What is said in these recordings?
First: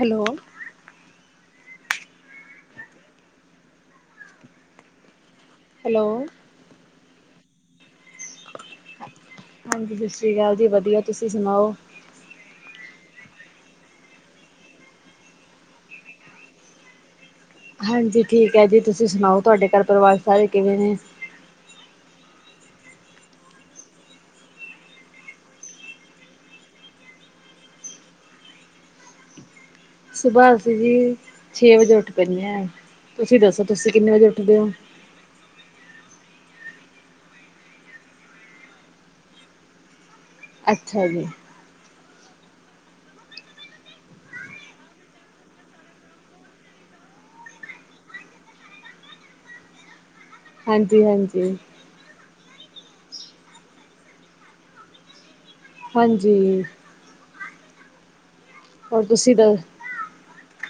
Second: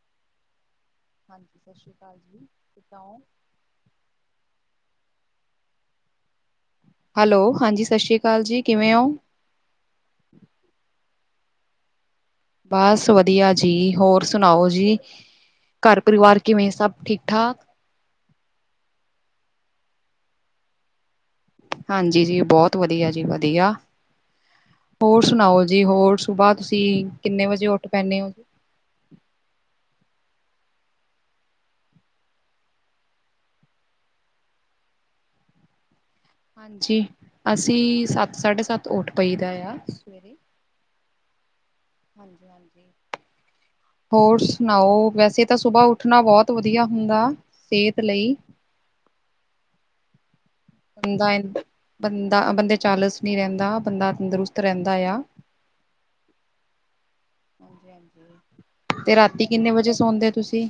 Hello ਹਾਂਜੀ ਸਤਿ ਸ੍ਰੀ ਅਕਾਲ ਜੀ ਕਿਦਾਂ ਓ? ਹੈਲੋ ਹੈਲੋ ਹਾਂਜੀ ਸਤਿ ਸ੍ਰੀ ਅਕਾਲ ਜੀ ਕਿਵੇਂ ਓ? ਹਾਂਜੀ ਸਤਿ ਸ਼੍ਰੀ ਅਕਾਲ ਜੀ ਵਧੀਆ ਤੁਸੀਂ ਸੁਣਾਓ? ਬਸ ਵਧੀਆ ਜੀ ਹੋਰ ਸੁਣਾਓ ਜੀ? ਘਰ ਪਰਿਵਾਰ ਕਿਵੇਂ ਸਭ ਠੀਕ ਠਾਕ? ਹਾਂਜੀ ਠੀਕ ਹੈ ਜੀ ਤੁਸੀਂ ਸੁਣਾਓ ਤੁਹਾਡੇ ਘਰ ਪਰਿਵਾਰ ਸਾਰੇ ਕਿਵੇਂ ਨੇ? ਹਾਂਜੀ ਜੀ ਬਹੁਤ ਵਧੀਆ ਜੀ ਵਧੀਆ ਹੋਰ ਸੁਣਾਓ ਜੀ ਹੋਰ ਸੁਬਾਹ ਤੁਸੀਂ ਕਿੰਨੇ ਵਜੇ ਉੱਠ ਪੈਂਦੇ ਔ? ਸੁਬਹ ਅਸੀ ਜੀ ਛੇ ਵਜੇ ਉੱਠ ਪੈਣੇਆਂ ਤੁਸੀਂ ਦੱਸੋ ਤੁਸੀਂ ਕਿੰਨੇ ਵਜੇ ਉੱਠਦੇ ਹੋ? ਜੀ ਅਸੀਂ ਸੱਤ ਸਾਢੇ ਸੱਤ ਉੱਠ ਪਈ ਦਾ ਆ ਅੱਛਾ ਜੀ। ਹਾਂਜੀ-ਹਾਂਜੀ। ਹੋਰ ਸੁਣਾਓ ਵੈਸੇ ਤਾਂ ਸੁਬਾਅ ਉੱਠਣਾ ਬਹੁਤ ਵਧੀਆ ਹੁੰਦਾ, ਸਿਹਤ ਲਈ ਹਾਂਜੀ ਬੰਦਾ ਅਨ ਹਾਂਜੀ ਬੰਦਾ ਬੰਦੇ 'ਚ ਆਲਸ ਨੀ ਰਹਿੰਦਾ ਬੰਦਾ ਤੰਦਰੁਸਤ ਰਹਿੰਦਾ ਆ। ਹਾਂਜੀ। ਹੋਰ ਤੇ ਤੁਸੀਂ ਦ ਰਾਤੀ ਕਿੰਨੇ ਵਜੇ ਸੌਂਦੇ ਤੁਸੀਂ?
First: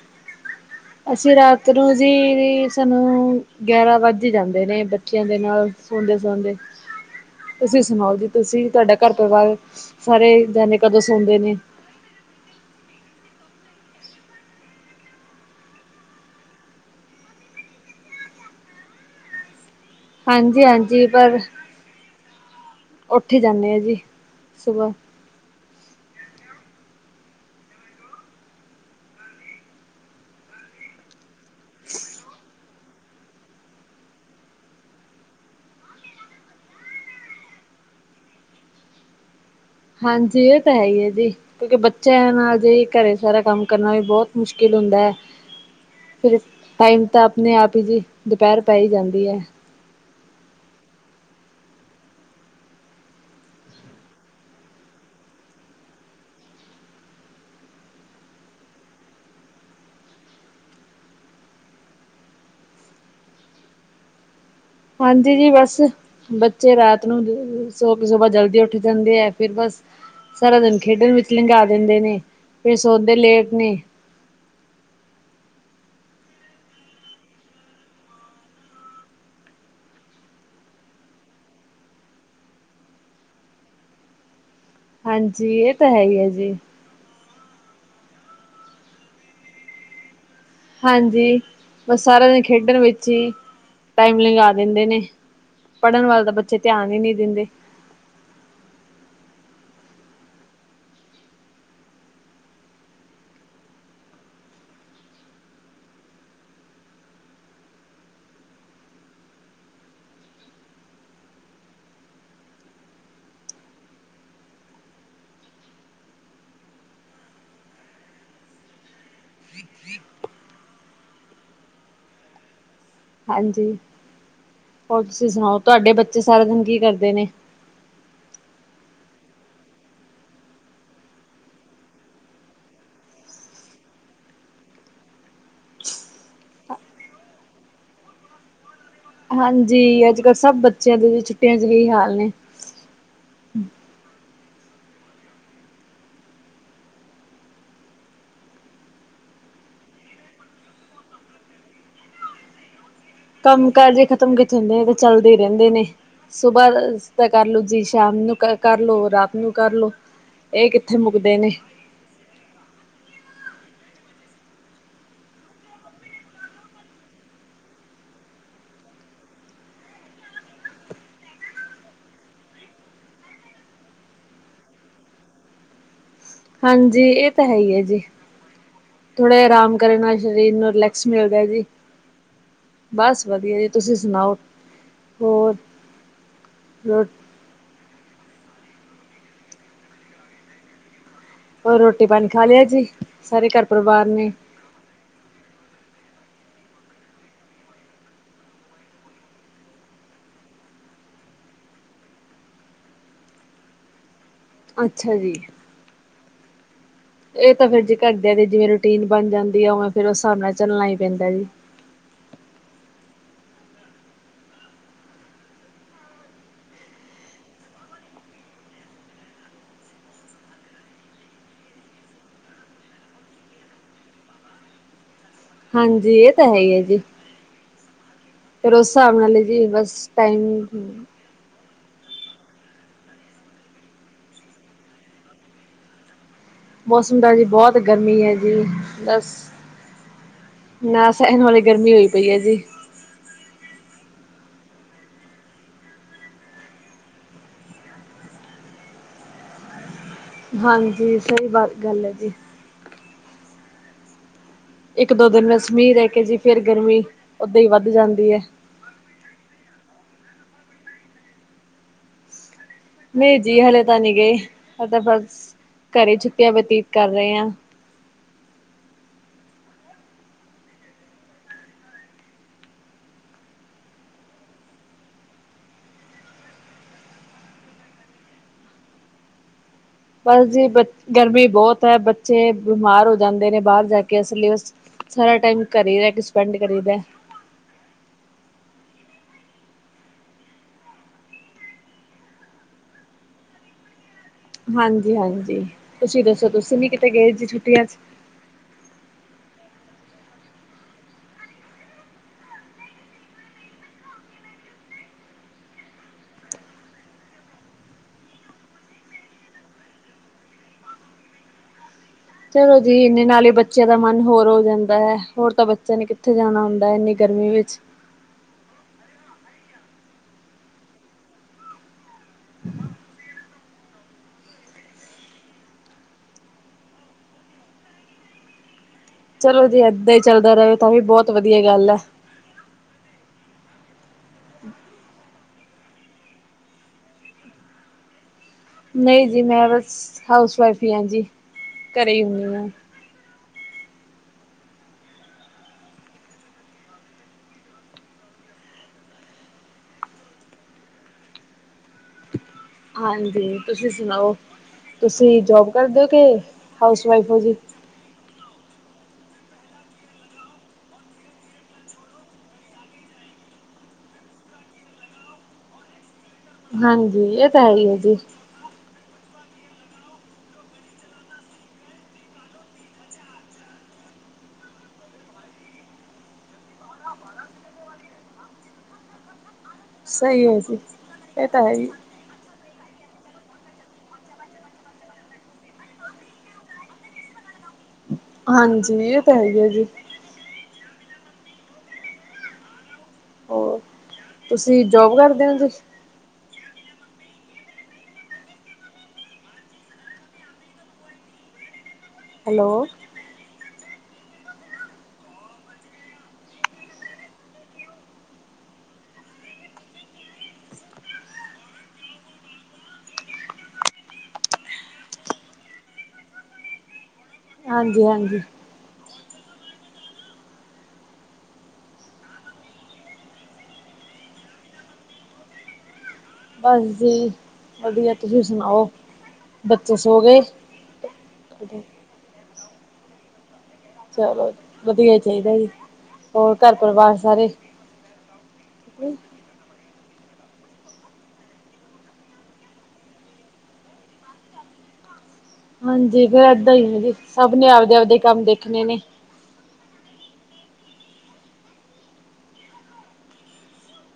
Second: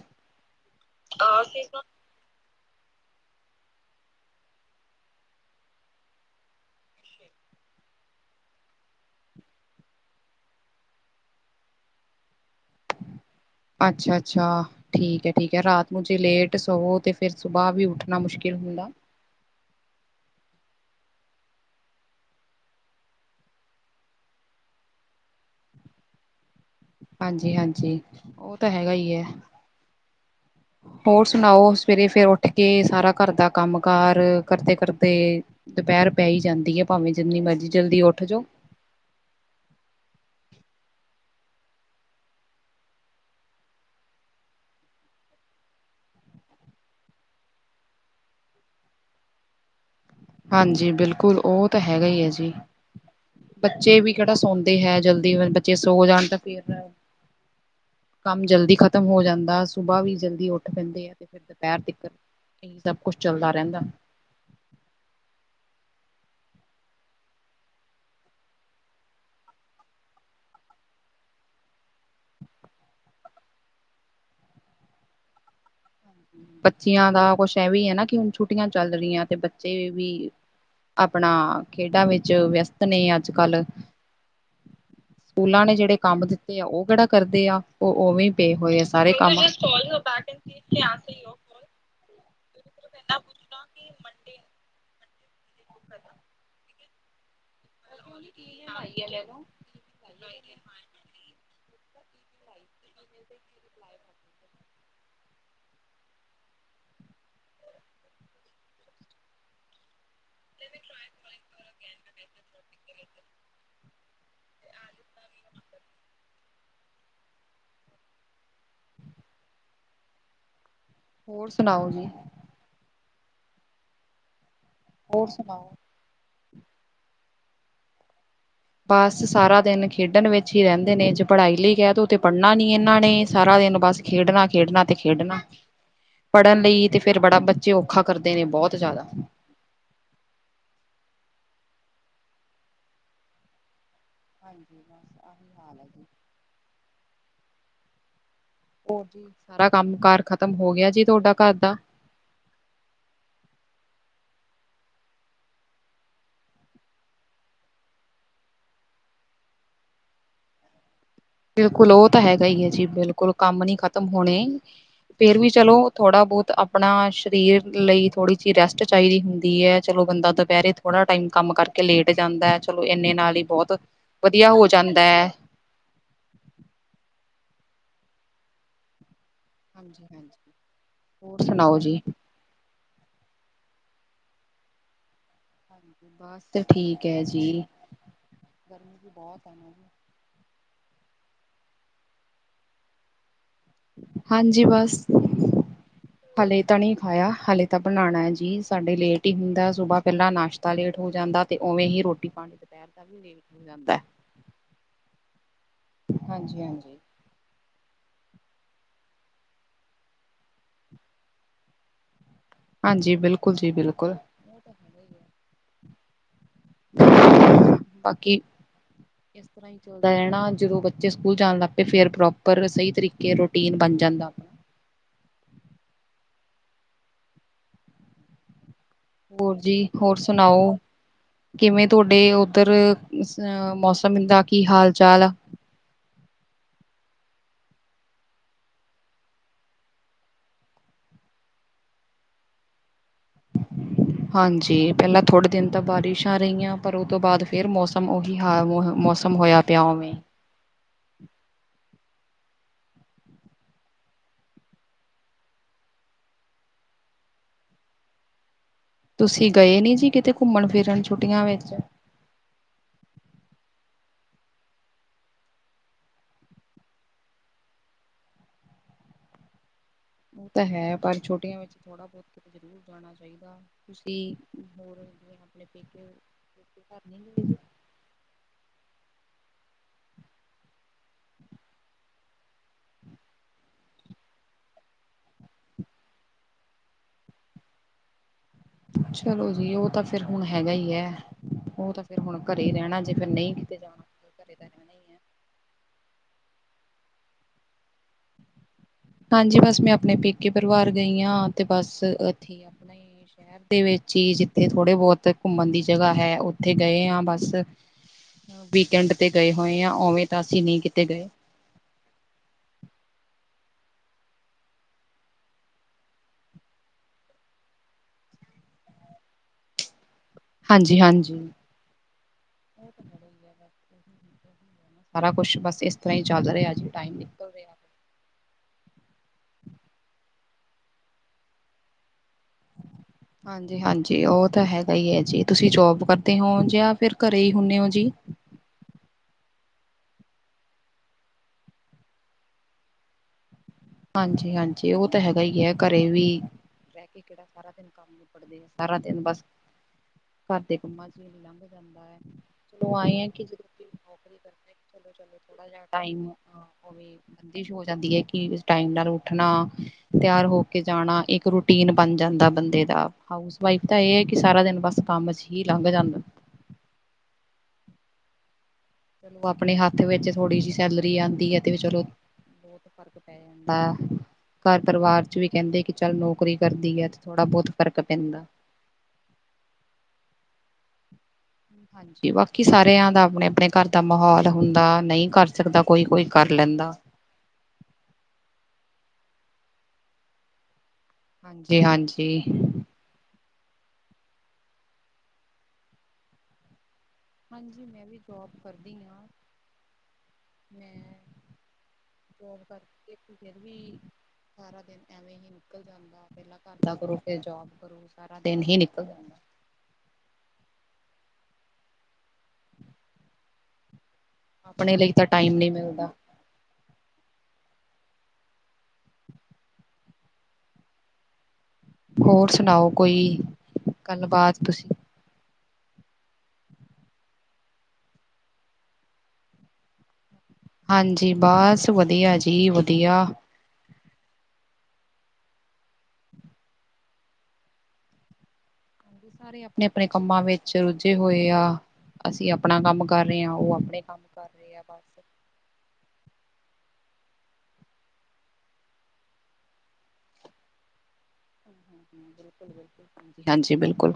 ਅਸੀਂ ਰਾਤ ਨੂੰ ਜੀ ਸਾਨੂੰ ਗਿਆਰਾਂ ਵੱਜ ਈ ਜਾਂਦੇ ਨੇ ਬੱਚਿਆਂ ਦੇ ਨਾਲ ਸੋਂਦੇ-ਸੌਦੇ। ਤੁਸੀਂ ਸੁਣਾਓ ਜੀ ਤੁਸੀਂ ਤੁਹਾਡਾ ਘਰ ਪਰਿਵਾਰ ਸਾਰੇ ਜਣੇ ਕਦੋਂ ਸੌਂਦੇ ਨੇ? ਅੱਛਾ-ਅੱਛਾ। ਠੀਕ ਐ, ਠੀਕ ਐ ਰਾਤ ਨੂੰ ਜੇ ਲੇਟ ਸੋਵੋ ਤੇ ਫਿਰ ਸੁਬਾਅ ਵੀ ਉੱਠਣਾ ਮੁਸ਼ਕਿਲ ਹੁੰਦਾ। ਹਾਂਜੀ-ਹਾਂਜੀ ਪਰ, ਉਠ ਜਾਂਨੇ ਆ ਜੀ ਸੁਬਾ। ਹਾਂਜੀ-ਹਾਂਜੀ, ਉਹ ਤਾਂ ਹੈਗਾ ਹੀ ਐ। [inaudible] ਹੋਰ ਸੁਣਾਓ ਸਵੇਰੇ ਫੇਰ ਉੱਠ ਕੇ ਸਾਰਾ ਘਰ ਦਾ ਕੰਮ ਕਾਰ ਕਰਦੇ ਫਿਰਦੇ ਦੁਪਹਿਰ ਪੈ ਈ ਜਾਂਦੀ ਏ ਭਾਵੇਂ ਜਿੰਨੀ ਮਰਜੀ ਜਲਦੀ ਉੱਠ ਜੋ। ਹਾਂਜੀ ਇਹ ਤਾਂ ਹੈ ਈ ਐ ਜੀ। ਕਿਉਂਕਿ ਬੱਚਿਆਂ ਨਾਲ ਜੇ ਘਰੇ ਸਾਰਾ ਕੰਮ ਕਰਨਾ ਵੀ ਬਹੁਤ ਮੁਸ਼ਕਿਲ ਹੁੰਦਾ ਐ। ਫਿਰ ਟਾਈਮ ਤਾਂ ਆਪਣੇ ਆਪ ਈ ਜੀ ਦੁਪਹਿਰ ਪੈ ਈ ਜਾਂਦੀ ਐ। ਹਾਂਜੀ ਬਿਲਕੁਲ ਉਹ ਤਾਂ ਹੈਗਾ ਈ ਐ ਜੀ। ਬੱਚੇ ਵੀ ਕਿਹੜਾ ਸੌਂਦੇ ਹੈ ਜਲਦੀ ਬੱਚੇ ਸੋ ਜਾਣ ਤਾਂ ਫਿਰ ਕੰਮ ਜਲਦੀ ਖ਼ਤਮ ਹੋ ਜਾਂਦਾ ਸੁਬਾਅ ਵੀ ਜਲਦੀ ਉੱਠ ਪੈਂਦੇ ਆ ਤੇ ਫਿਰ ਦੁਪਹਿਰ ਤਿਕਰ ਇਹੀ ਸਭ ਕੁੱਛ ਚੱਲਦਾ ਰਹਿੰਦਾ। ਹਾਂਜੀ ਜੀ ਬਸ ਬੱਚੇ ਰਾਤ ਨੂੰ ਸੋ ਕੇ ਸੁਬਾਅ ਜਲਦੀ ਉੱਠ ਜਾਂਦੇ ਐ ਫਿਰ ਬਸ ਸਾਰਾ ਦਿਨ ਖੇਡਣ ਵਿੱਚ ਲੰਘਾ ਦਿੰਦੇ ਨੇ ਫਿਰ ਸੌਦੇ ਲੇਟ ਨੇ। ਬੱਚਿਆਂ ਦਾ ਕੁਛ ਐਵੇਂ ਐ ਨਾ ਕਿ ਹੁਣ ਛੁੱਟੀਆਂ ਚੱਲ ਰੀਆਂ ਤੇ ਬੱਚੇ ਵੀ ਆਪਣਾ ਖੇਡਾਂ ਵਿੱਚ ਵਿਆਸਤ ਨੇ ਅੱਜ-ਕੱਲ੍ਹ। ਹਾਂਜੀ ਸਕੂਲਾਂ ਇਹ ਨੇ ਤਾਂ ਜਿਹੜੇ ਹੈ ਹੀ ਕੰਮ ਹੈ ਜੀ ਦਿੱਤੇ ਆ ਉਹ ਕਿਹੜਾ ਕਰਦੇ ਆ। ਉਹ ਉਵੇਂ ਪਏ ਹੋਏ ਆ ਸਾਰੇ ਕੰਮ। ਹਾਂਜੀ। ਬਸ ਸਾਰਾ ਦਿਨ ਖੇਡਣ ਵਿੱਚ ਹੀ ਟਾਈਮ ਲਗਾ ਦਿੰਦੇ। ਨੇ ਪੜ੍ਹਨ ਵੱਲ ਤਾਂ ਬੱਚੇ ਧਿਆਨ ਹੀ ਨਹੀਂ ਦਿੰਦੇ। ਈਆ ਲੈ ਲਓ [unintelligible] [inaudible] [unintelligible] ਹੋਰ ਸੁਣਾਓ ਜੀ? ਹਾਂਜੀ, ਹੋਰ ਤੁਸੀਂ ਸੁਣਾਓ ਤੁਹਾਡੇ ਬੱਚੇ ਸਾਰਾ ਦਿਨ ਕੀ ਕਰਦੇ ਨੇ? ਬਸ ਸਾਰਾ ਦਿਨ ਖੇਡਣ ਵਿੱਚ ਹੀ ਰਹਿੰਦੇ ਨੇ ਜੇ ਪੜ੍ਹਾਈ ਲਈ ਕਹਿ ਦੋ ਤੇ ਪੜ੍ਹਨਾ ਨਹੀਂ ਇਹਨਾਂ ਨੇ ਸਾਰਾ ਦਿਨ ਬਸ। ਖੇਡਣਾ, ਖੇਡਣਾ ਤੇ ਖੇਡਣਾ। ਪੜ੍ਹਨ ਲਈ ਤੇ ਫੇਰ ਬੜਾ ਬੱਚੇ ਔਖਾ ਕਰਦੇ ਨੇ ਬਹੁਤ ਜ਼ਿਆਦਾ। ਹਾਂਜੀ, ਅੱਜ ਕੱਲ੍ਹ ਸਭ ਬੱਚਿਆਂ ਦੇ ਵੀ ਛੁੱਟੀਆਂ ਚ' ਹੀ ਹਾਲ ਨੇ। ਹਾਂਜੀ, ਬਸ ਆਹੀ ਹਾਲ ਐ ਜੀ। ਹੋਰ ਜੀ, ਸਾਰਾ ਕੰਮ ਕਾਰ ਖਤਮ ਹੋ ਗਿਆ ਜੀ ਤੁਹਾਡਾ ਘਰ ਦਾ? ਕੰਮ ਕਾਰ ਜੇ ਖਤਮ ਕਿੱਥੇ ਹੁੰਦੇ ਨੇ ਤੇ ਚੱਲਦੇ ਹੀ ਰਹਿੰਦੇ ਨੇ। ਸੁਬਾਅ ਤਾਂ ਕਰ ਲੋ ਜੀ ਸ਼ਾਮ ਨੂੰ ਕਰ ਲੋ ਰਾਤ ਨੂੰ ਕਰਲੋ। ਇਹ ਕਿੱਥੇ ਮੁੱਕਦੇ ਨੇ। ਓ ਤਾਂ ਹੈਗਾ ਈ ਹੈ ਜੀ ਬਿਲਕੁਲ ਕੰਮ ਨੀ ਖ਼ਤਮ ਹੋਣੇ। ਫਿਰ ਵੀ ਚਲੋ ਥੋੜ੍ਹਾ ਬਹੁਤ ਆਪਣਾ ਸਰੀਰ ਲਈ ਥੋੜ੍ਹੀ ਜੀ ਰੈਸਟ ਚਾਈਦੀ ਹੁੰਦੀ ਐ। ਚਲੋ ਬੰਦਾ ਦੁਪਹਿਰੇ ਥੋੜਾ ਟਾਈਮ ਕੰਮ ਕਰਕੇ ਲੇਟ ਜਾਂਦਾ ਐ ਚਲੋ ਇੰਨੇ ਨਾਲ ਈ ਬੋਤ ਵਧੀਆ ਹੋ ਜਾਂਦਾ ਹੈ। ਹਾਂਜੀ। ਇਹ ਤਾਂ ਹੈਈ ਆ ਜੀ ਥੋੜੇ ਆਰਾਮ ਕਰਨ ਨਾਲ ਸਰੀਰ ਨੂੰ ਰਿਲੈਕਸ ਹੋਰ ਮਿਲਦਾ ਜੀ। ਸੁਣਾਓ ਬਸ ਵਧੀਆ ਜੀ, ਤੁਸੀਂ ਸੁਣਾਓ ਹੋਰ? ਹਾਂਜੀ ਬਸ ਰੋ ਠੀਕ ਹੈ ਜੀ। ਗਰਮੀ ਵੀ ਬਹੁਤ ਆ ਰੋਟੀ ਪਾਣੀ ਖਾ ਲਿਆ ਜੀ ਸਾਰੇ ਘਰ ਪਰਿਵਾਰ ਨੇ। ਹਾਂਜੀ। ਬਸ ਹ ਹਲੇ ਤਾਂ ਨਹੀਂ ਖਾਇਆ ਹਲੇ ਤਾਂ ਬਣਾਉਣਾ ਹੈ ਜੀ। ਸਾਡੇ ਲੇਟ ਹੀ ਹੁੰਦਾ ਸੁਬਾਹ ਪਹਿਲਾਂ ਨਾਸ਼ਤਾ। ਲੇਟ ਹੋ ਜਾਂਦਾ ਤੇ ਉਵੇਂ ਹੀ ਰੋਟੀ- ਪਾਣੀ ਦੁਪਹਿਰ ਦਾ ਵੀ ਲੇਟ ਹੋ ਜਾਂਦਾ। ਅੱਛਾ ਜੀ। ਹਾਂਜੀ- ਹਾਂਜੀ। ਇਹ ਤਾਂ ਫੇਰ ਜੀ ਘਰਦਿਆਂ ਦੀ ਜਿਵੇਂ ਰੂਟੀਨ ਬਣ ਜਾਂਦੀ ਆ ਉਵੇ ਫੇਰ ਉਸ ਹਿਸਾਬ ਨਾਲ ਚੱਲਣਾ ਹੀ ਪੈਂਦਾ ਜੀ। ਹਾਂਜੀ, ਬਿਲਕੁਲ ਜੀ, ਬਿਲਕੁਲ। ਉਹ ਤਾਂ ਹੈਗਾ ਹੀ ਹੈ। ਬਾਕੀ ਰਹਿਣਾ। ਜਦੋਂ ਬੱਚੇ ਸਕੂਲ ਜਾਣ ਲੱਗ ਪਏ ਫਿਰ ਪ੍ਰੋਪਰ ਸਹੀ ਤਰੀਕੇ ਰੂਟੀਨ ਬਣ ਜਾਂਦਾ। ਹਾਂਜੀ। ਇਹ ਤਾਂ ਹੈ ਹੀ ਹੈ ਜੀ। ਫਿਰ ਉਸ ਹਿਸਾਬ ਨਾਲ ਹੀ ਹੋਰ ਜੀ ਬਸ ਹੋਰ ਟਾਈਮ। ਸੁਣਾਓ? ਕਿਵੇਂ ਤੁਹਾਡੇ ਉੱਧਰ ਅ, ਮੌਸਮ ਦਾ ਕੀ ਹਾਲ- ਚਾਲ ਆ।।? ਮੌਸਮ ਦਾ ਜੀ ਬਹੁਤ ਗਰਮੀ ਹੈ ਜੀ ਬਸ। ਨਾ ਸਹਿਣ ਵਾਲੀ ਗਰਮੀ ਹੋਈ ਪਈ ਹੈ ਜੀ। ਹ [inaudible] ਹਾਂਜੀ। ਪਹਿਲਾਂ ਥੋੜੇ ਦਿਨ ਤਾਂ ਬਾਰਿਸ਼ਾਂ ਰਹੀਆਂ ਪਰ ਉਹ ਤੋਂ ਬਾਅਦ ਫੇਰ ਮੌਸਮ ਉਹੀ ਹ ਮੌਸਮ। ਖਤਮ ਹੋਇਆ ਪਿਆ ਉਵੇਂ। ਹਾਂਜੀ, ਸਹੀ ਬਾਤ ਗੱਲ ਹੈ ਜੀ। ਇੱਕ ਦੋ- ਦਿਨ ਬਸ ਮੀਹ ਰਹਿ ਕੇ ਜੀ ਫੇਰ ਗਰਮੀ ਓਦਾਂ ਹੀ ਵੱਧ ਜਾਂਦੀ ਹੈ। ਤੁਸੀਂ ਗਏ ਨੀ ਜੀ ਕਿਤੇ ਘੁੰਮਣ ਫਿਰਨ ਛੁੱਟੀਆਂ ਵਿੱਚ? ਨਹੀਂ ਜੀ ਹਲੇ ਤਾਂ ਨਹੀਂ ਗਏ ਹਲੇ ਤਾਂ ਬਸ ਘਰੇ ਛੁੱਟੀਆਂ ਬਤੀਤ ਕਰ ਰਹੇ ਹਾਂ। ਉਹ ਤਾਂ ਹੈ ਪਰ ਛੋਟੀਆਂ ਵਿੱਚ ਥੋੜਾ ਬਹੁਤ ਕਿ ਜ਼ਰੂਰ। ਜਾਣਾ ਚਾਹੀਦਾ ਤੁਸੀਂ ਹੋਰ ਜ ਆਪਣੇ ਪੇਕੇ ਘਰ ਨਹੀਂ ਬਸ ਜੀ ਗਰਮੀ ਬਹੁਤ ਹੈ ਬੱਚੇ ਬਿਮਾਰ ਹੋ ਜਾਂਦੇ ਨੇ ਬਾਹਰ ਜਾ ਕੇ ਅਸਲ ਵਿੱਚ। ਸਾਰਾ ਟਾਈਮ ਘਰੇ ਹੀ ਰਹਿ ਕੇ ਸਪੈਂਡ ਕਰੀਦਾ। ਚਲੋ ਜੀ, ਉਹ ਤਾਂ ਫਿਰ ਹੁਣ ਹੈਗਾ ਹੀ ਹੈ। ਉਹ ਤਾਂ ਫੇਰ ਹੁਣ ਘਰੇ ਹੀ ਰਹਿਣਾ ਜੇ ਫਿਰ ਨਹੀਂ ਕਿਤੇ ਜਾਣਾ। ਘਰੇ ਤਾਂ ਰਹਿਣਾ ਹੀ ਹਾਂਜੀ, ਹੈ। ਹਾਂਜੀ ਤੁਸੀਂ ਦੱਸੋ ਤੁਸੀਂ ਵੀ ਕਿਤੇ ਗਏ ਸੀ ਛੁੱਟੀਆਂ ਵਿੱਚ। ਹਾਂਜੀ ਬਸ ਮੈਂ ਆਪਣੇ ਪੇਕੇ ਪਰਿਵਾਰ ਗਈ ਹਾਂ ਤੇ ਬਸ ਇੱਥੇ ਆਪਣਾ ਹੀ ਸ਼ਹਿਰ। ਦੇ ਵਿੱਚ ਹੀ ਜਿੱਥੇ ਥੋੜੇ ਬਹੁਤ ਘੁੰਮਣ ਦੀ ਜਗ੍ਹਾ ਹੈ ਉੱਥੇ ਗਏ ਹਾਂ ਬਸ। ਵੀਕਐਂਡ ਤੇ ਗਏ ਹੋਏ ਆ ਉਵੇਂ ਤਾਂ ਅਸੀਂ ਨਹੀਂ ਕਿਤੇ ਗਏ। ਚਲੋ ਜੀ ਇਨੇ ਨਾਲ ਹੀ ਬੱਚਿਆਂ ਦਾ ਮਨ ਹੋਰ ਹੋ ਜਾਂਦਾ ਹੈ ਹੋਰ ਤਾਂ ਬੱਚਿਆਂ ਨੇ ਕਿੱਥੇ ਜਾਣਾ ਹੁੰਦਾ ਹੈ ਇੰਨੀ ਗਰਮੀ ਵਿੱਚ। ਹਾਂਜੀ ਹਾਂਜੀ ਸ ਸਾਰਾ ਕੁਛ ਬਸ ਇਸ ਤਰ੍ਹਾਂ ਹੀ ਚੱਲ ਰਿਹਾ ਜੀ ਟਾਈਮ। ਰਿਹਾ। ਚਲੋ ਜੀ ਏਦਾਂ ਹੀ ਚੱਲਦਾ ਰਹੇੋ ਤਾਂ ਵੀ ਬਹੁਤ ਵਧੀਆ ਗੱਲ ਹੈ। ਹਾਂਜੀ, ਹਾਂਜੀ ਉਹ ਤਾਂ ਹੈਗਾ ਹੀ ਹੈ ਜੀ ਤੁਸੀਂ ਜੋਬ ਕਰਦੇ ਹੋ ਜਾਂ ਫਿਰ ਘਰੇ ਹੀ ਹੁੰਦੇ ਹੋ ਜੀ। ਨਹੀਂ ਜੀ ਮੈਂ ਬਸ ਹਾਊਸ ਵਾਈਫ ਹੀ ਹਾਂ ਜੀ, ਘਰੇ ਹੀ ਹੁੰਦੀ ਹਾਂ। ਹਾਂਜੀ -ਹਾਂਜੀ ਉਹ ਤਾਂ ਹੈਗਾ ਹੀ ਹੈ। ਘਰੇ ਵੀ ਰਹਿ ਕੇ ਕਿਹੜਾ ਸਰਦਾ। ਸਾਰਾ ਦਿਨ ਬਸ ਕੰਮ ਕਰਦੇ ਆ। ਸਾਰਾ ਦਿਨ ਬਸ ਘਰ ਦੇ ਕੰਮਾਂ ਚ' ਵੀ ਨਿਕਲ ਜਾਂਦਾ ਹੈ। ਚਲੋ ਆਏ ਆ ਕਿ ਹਾਂਜੀ ਜਦੋਂ ਕੋਈ ਤੁਸੀਂ ਸੁਣਾਓ, ਨੌਕਰੀ ਕਰਦਾ ਚਲੋ ਚਲੋ ਤੁਸੀਂ ਥੋੜਾ ਜੋਬ ਜਿਹਾ ਕਰਦੇ ਹੋ ਕੇ, ਹਾਊਸਵਾਾਈਫ ਹੋ ਜੀ? ਦੀ ਕਿ ਟਾਈਮ ਨਾਲ ਉੱਠਣਾ। ਤਿਆਰ ਹੋ ਕੇ ਜਾਣਾ ਇੱਕ ਰੂਟੀਨ ਬਣ ਜਾਂਦਾ ਬੰਦੇ ਦਾ ਹਾਊਸ ਵਾਈਫ ਤਾਂ ਇਹ ਹੈ ਕਿ ਸਾਰਾ ਦਿਨ ਬਸ ਕੰਮ ਚ ਹੀ। ਹੀ ਲੰਘ ਜਾਂਦਾ। ਹਾਂਜੀ ਇਹ ਤੇ ਹੈ ਹੀ ਹੈ ਜੀ। ਉ ਆਪਣੇ ਹੱਥ ਵਿੱਚ ਥੋੜੀ ਜਿਹੀ ਸੈਲਰੀ ਆਉਂਦੀ ਹੈ ਤੇ ਚਲੋ ਫਰਕ ਪੈ ਜਾਂਦਾ। ਘਰ ਪਰਿਵਾਰ ਚ ਵੀ ਕਹਿੰਦੇ ਕਿ ਚੱਲ ਨੌਕਰੀ ਕਰਦੀ ਹੈ ਤੇ ਥੋੜ੍ਹਾ ਬਹੁਤ ਫ਼ਰਕ ਪੈਂਦਾ। ਸਹੀ ਹੈ ਜੀ ਇਹ ਤਾ ਹੈ ਹੀ। ਹਾਂਜੀ ਬਾਕੀ ਸਾਰਿਆ ਦਾ ਆਪਣੇ-ਆਪਣੇ ਘਰ ਦਾ ਮਾਹੌਲ ਹੁੰਦਾ ਨਈ ਕਰ ਸਕਦਾ ਕੋਈ-ਕੋਈ ਕਰ ਲੈਂਦਾ। ਹਾਂਜੀ ਇਹ ਤਾਂ ਹੈ ਹੀ ਹੈ ਜੀ। ਹਾਂਜੀ-ਹਾਂਜੀ ਤੁਸੀ ਜੋਬ ਕਰਦੇ ਹੋ [unintelligible] ਹਾਂਜੀ ਮੈਂ ਵੀ ਜੋਬ ਕਰਦੀ ਹਾ, ਮੈਂ ਜੋਬ ਹੈਲੋ ਕਰਕੇ ਫਿਰ ਵੀ ਸਾਰਾ ਦਿਨ ਐਵੇਂ ਹੀ ਨਿਕਲ ਜਾਂਦਾ ਪਹਿਲਾਂ ਘਰ ਦਾ ਕਰੋ ਫਿਰ ਜੋਬ ਕਰੋ ਸਾਰਾ ਦਿਨ ਹੀ ਨਿਕਲ ਜਾਂਦਾ। ਆਪਣੇ ਲਈ ਤਾਂ ਟਾਈਮ ਨੀ ਮਿਲਦਾ। ਹਾਂਜੀ-ਹਾਂਜੀ ਹੋਰ ਸੁਣਾਓ ਕੋਈ ਗੱਲ ਬਾਤ ਤੁਸੀ। ਬਸ ਜੀ ਵਧੀਆ ਤੁਸੀ ਸੁਣਾਓ ਬੱਚੇ ਸੋ ਗਏ। ਹਾਂਜੀ ਬਸ ਵਧੀਆ ਜੀ ਵਧੀਆ। ਚਲੋ ਵਧੀਆ ਚਾਹੀਦਾ ਜੀ ਹੋਰ ਘਰ ਪਰਿਵਾਰ ਸਾਰੇ ਸਾਰੇ ਆਪਣੇ-ਆਪਣੇ ਕੰਮਾ ਵਿੱਚ ਰੁੱਝੇ ਹੋਏ ਆ। ਅਸੀ ਆਪਣਾ ਕੰਮ ਕਰ ਰਹੇ ਹਾ ਉਹ ਆਪਣੇ ਕੰਮ ਕਰ ਰਹੇ ਆ ਬਸ। ਹਾਂਜੀ ਫੇਰ ਏਦਾ ਹੀ ਹੈ ਜੀ ਸਭ ਨੇ ਆਪਦੇ-ਆਪਦੇ ਕੰਮ ਦੇਖਣੇ ਨੇ। ਹਾਂਜੀ ਬਿਲਕੁਲ।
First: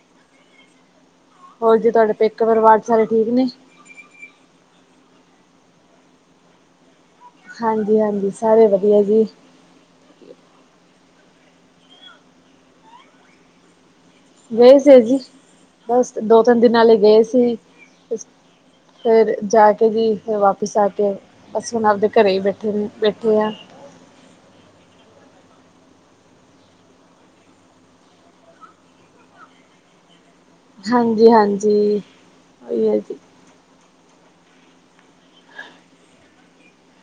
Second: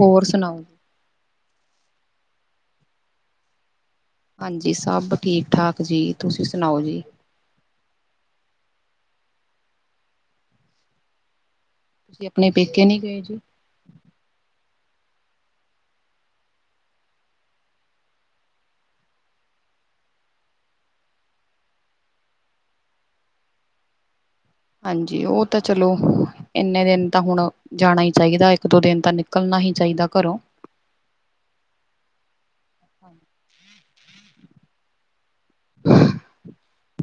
ਹੋਰ ਸੁਣਾਓ। ਹੋਰ ਜੀ ਤੁਹਾਡੇ ਪੇਕੇ ਪਰਿਵਾਰ ਸਾਰੇ ਠੀਕ ਨੇ। ਹਾਂਜੀ ਸਭ ਠੀਕ ਠਾਕ ਜੀ ਤੁਸੀ ਸੁਣਾਓ ਜੀ। ਹਾਂਜੀ-ਹਾਂਜੀ ਸਾਰੇ ਵਧੀਆ ਜੀ। ਤੁਸੀ ਆਪਣੇ ਪੇਕੇ ਨੀ ਗਏ ਜੀ। ਗਏ ਸੀ ਜੀ ਬਸ ਦੋ ਤਿੰਨ ਦਿਨਾਂ ਲਯੀ ਗਏ ਸੀ। ਫਿਰ ਜਾ ਕੇ ਜੀ ਫਿਰ ਵਾਪਿਸ ਆ ਕੇ ਬਸ ਹੁਣ ਆਪਦੇ ਘਰੇ ਹੀ ਬੈਠੇ ਨੇ ਬੈਠੇ ਆ। ਹਾਂਜੀ ਉਹ ਤਾ ਚਲੋ ਇੰਨੇ ਦਿਨ ਤਾਂ ਹੁਣ ਜਾਣਾ ਹੀ ਚਾਹੀਦਾ ਇੱਕ ਦੋ ਦਿਨ ਤਾ ਨਿਕਲਣਾ ਹੀ ਚਾਹੀਦਾ ਘਰੋ। ਹਾਂਜੀ-ਹਾਂਜੀ ਉਹੀ ਹੈ ਜੀ।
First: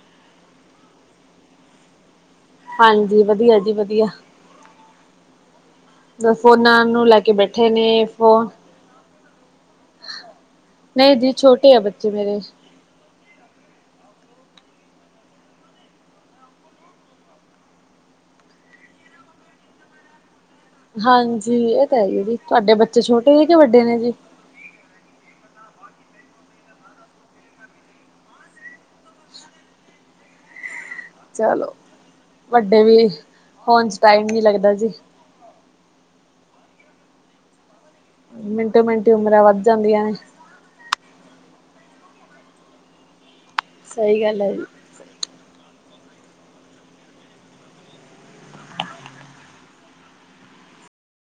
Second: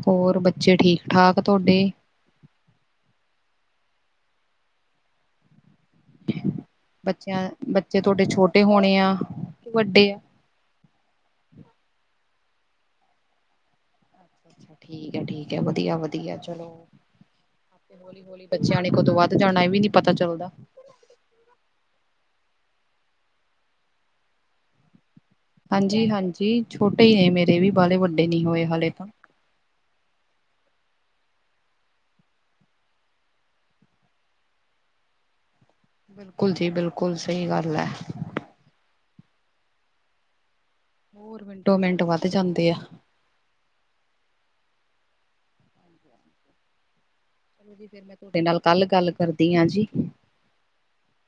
ਹੋਰ ਬੱਚੇ ਠੀਕ ਠਾਕ ਤੁਡੇ। ਹਾਂਜੀ ਵਧੀਆ ਜੀ ਵਧੀਆ। ਫੋਨਾਂ ਨੂੰ ਲੈ ਕੇ ਬੱਚਿਆਂ ਬੈਠੇ ਬੱਚੇ ਨੇ ਤੁਹਾਡੇ ਫੋਨ ਛੋਟੇ ਹੋਣੇ ਆ। ਵੱਡੇ ਆ। ਨਹੀਂ ਜੀ ਛੋਟੇ ਆ ਬੱਚੇ ਮੇਰੇ। ਠੀਕ ਹੈ-ਠੀਕ ਹੈ ਵਧੀਆ-ਵਧੀਆ ਚਲੋ। ਤੇ ਹੌਲੀ-ਹੌਲੀ ਬੱਚਿਆਂ ਨੇ ਕਦੋਂ ਵੱਧ ਜਾਣਾ ਇਹ ਵੀ ਨੀ ਪਤਾ ਚੱਲਦਾ। ਹਾਂਜੀ ਇਹ ਤਾ ਹੈ ਹੀ ਜੀ, ਤੁਹਾਡੇ ਬੱਚੇ ਛੋਟੇ ਨੇ ਕਿ ਵੱਡੇ ਨੇ ਜੀ? ਹਾਂਜੀ ਹਾਂਜੀ ਛੋਟੇ ਹੀ ਨੇ ਮੇਰੇ ਵੀ ਬਾਹਲੇ ਵੱਡੇ ਨੀ ਹੋਏ ਹਲੇ ਤਾ। ਚਲੋ ਵੱਡੇ ਵੀ ਹੋਣ ਚ ਟਾਈਮ ਨੀ ਲੱਗਦਾ ਜੀ। ਬਿਲਕੁਲ ਜੀ ਬਿਲਕੁਲ ਸਹੀ ਗੱਲ ਹੈ। ਮਿੰਟੋ ਮਿੰਟ ਉਮਰਾ ਵੱਧ ਜਾਂਦੀਆ। ਹੋਰ ਮਿੰਟੋ ਮਿੰਟ ਵੱਧ ਜਾਂਦੇ ਆ। ਸਹੀ ਗੱਲ ਐ ਜੀ। ਚਲੋ ਫਿਰ ਮੈਂ ਤੁਹਾਡੇ ਨਾਲ ਕੱਲ ਗੱਲ ਕਰਦੀ ਆ ਜੀ।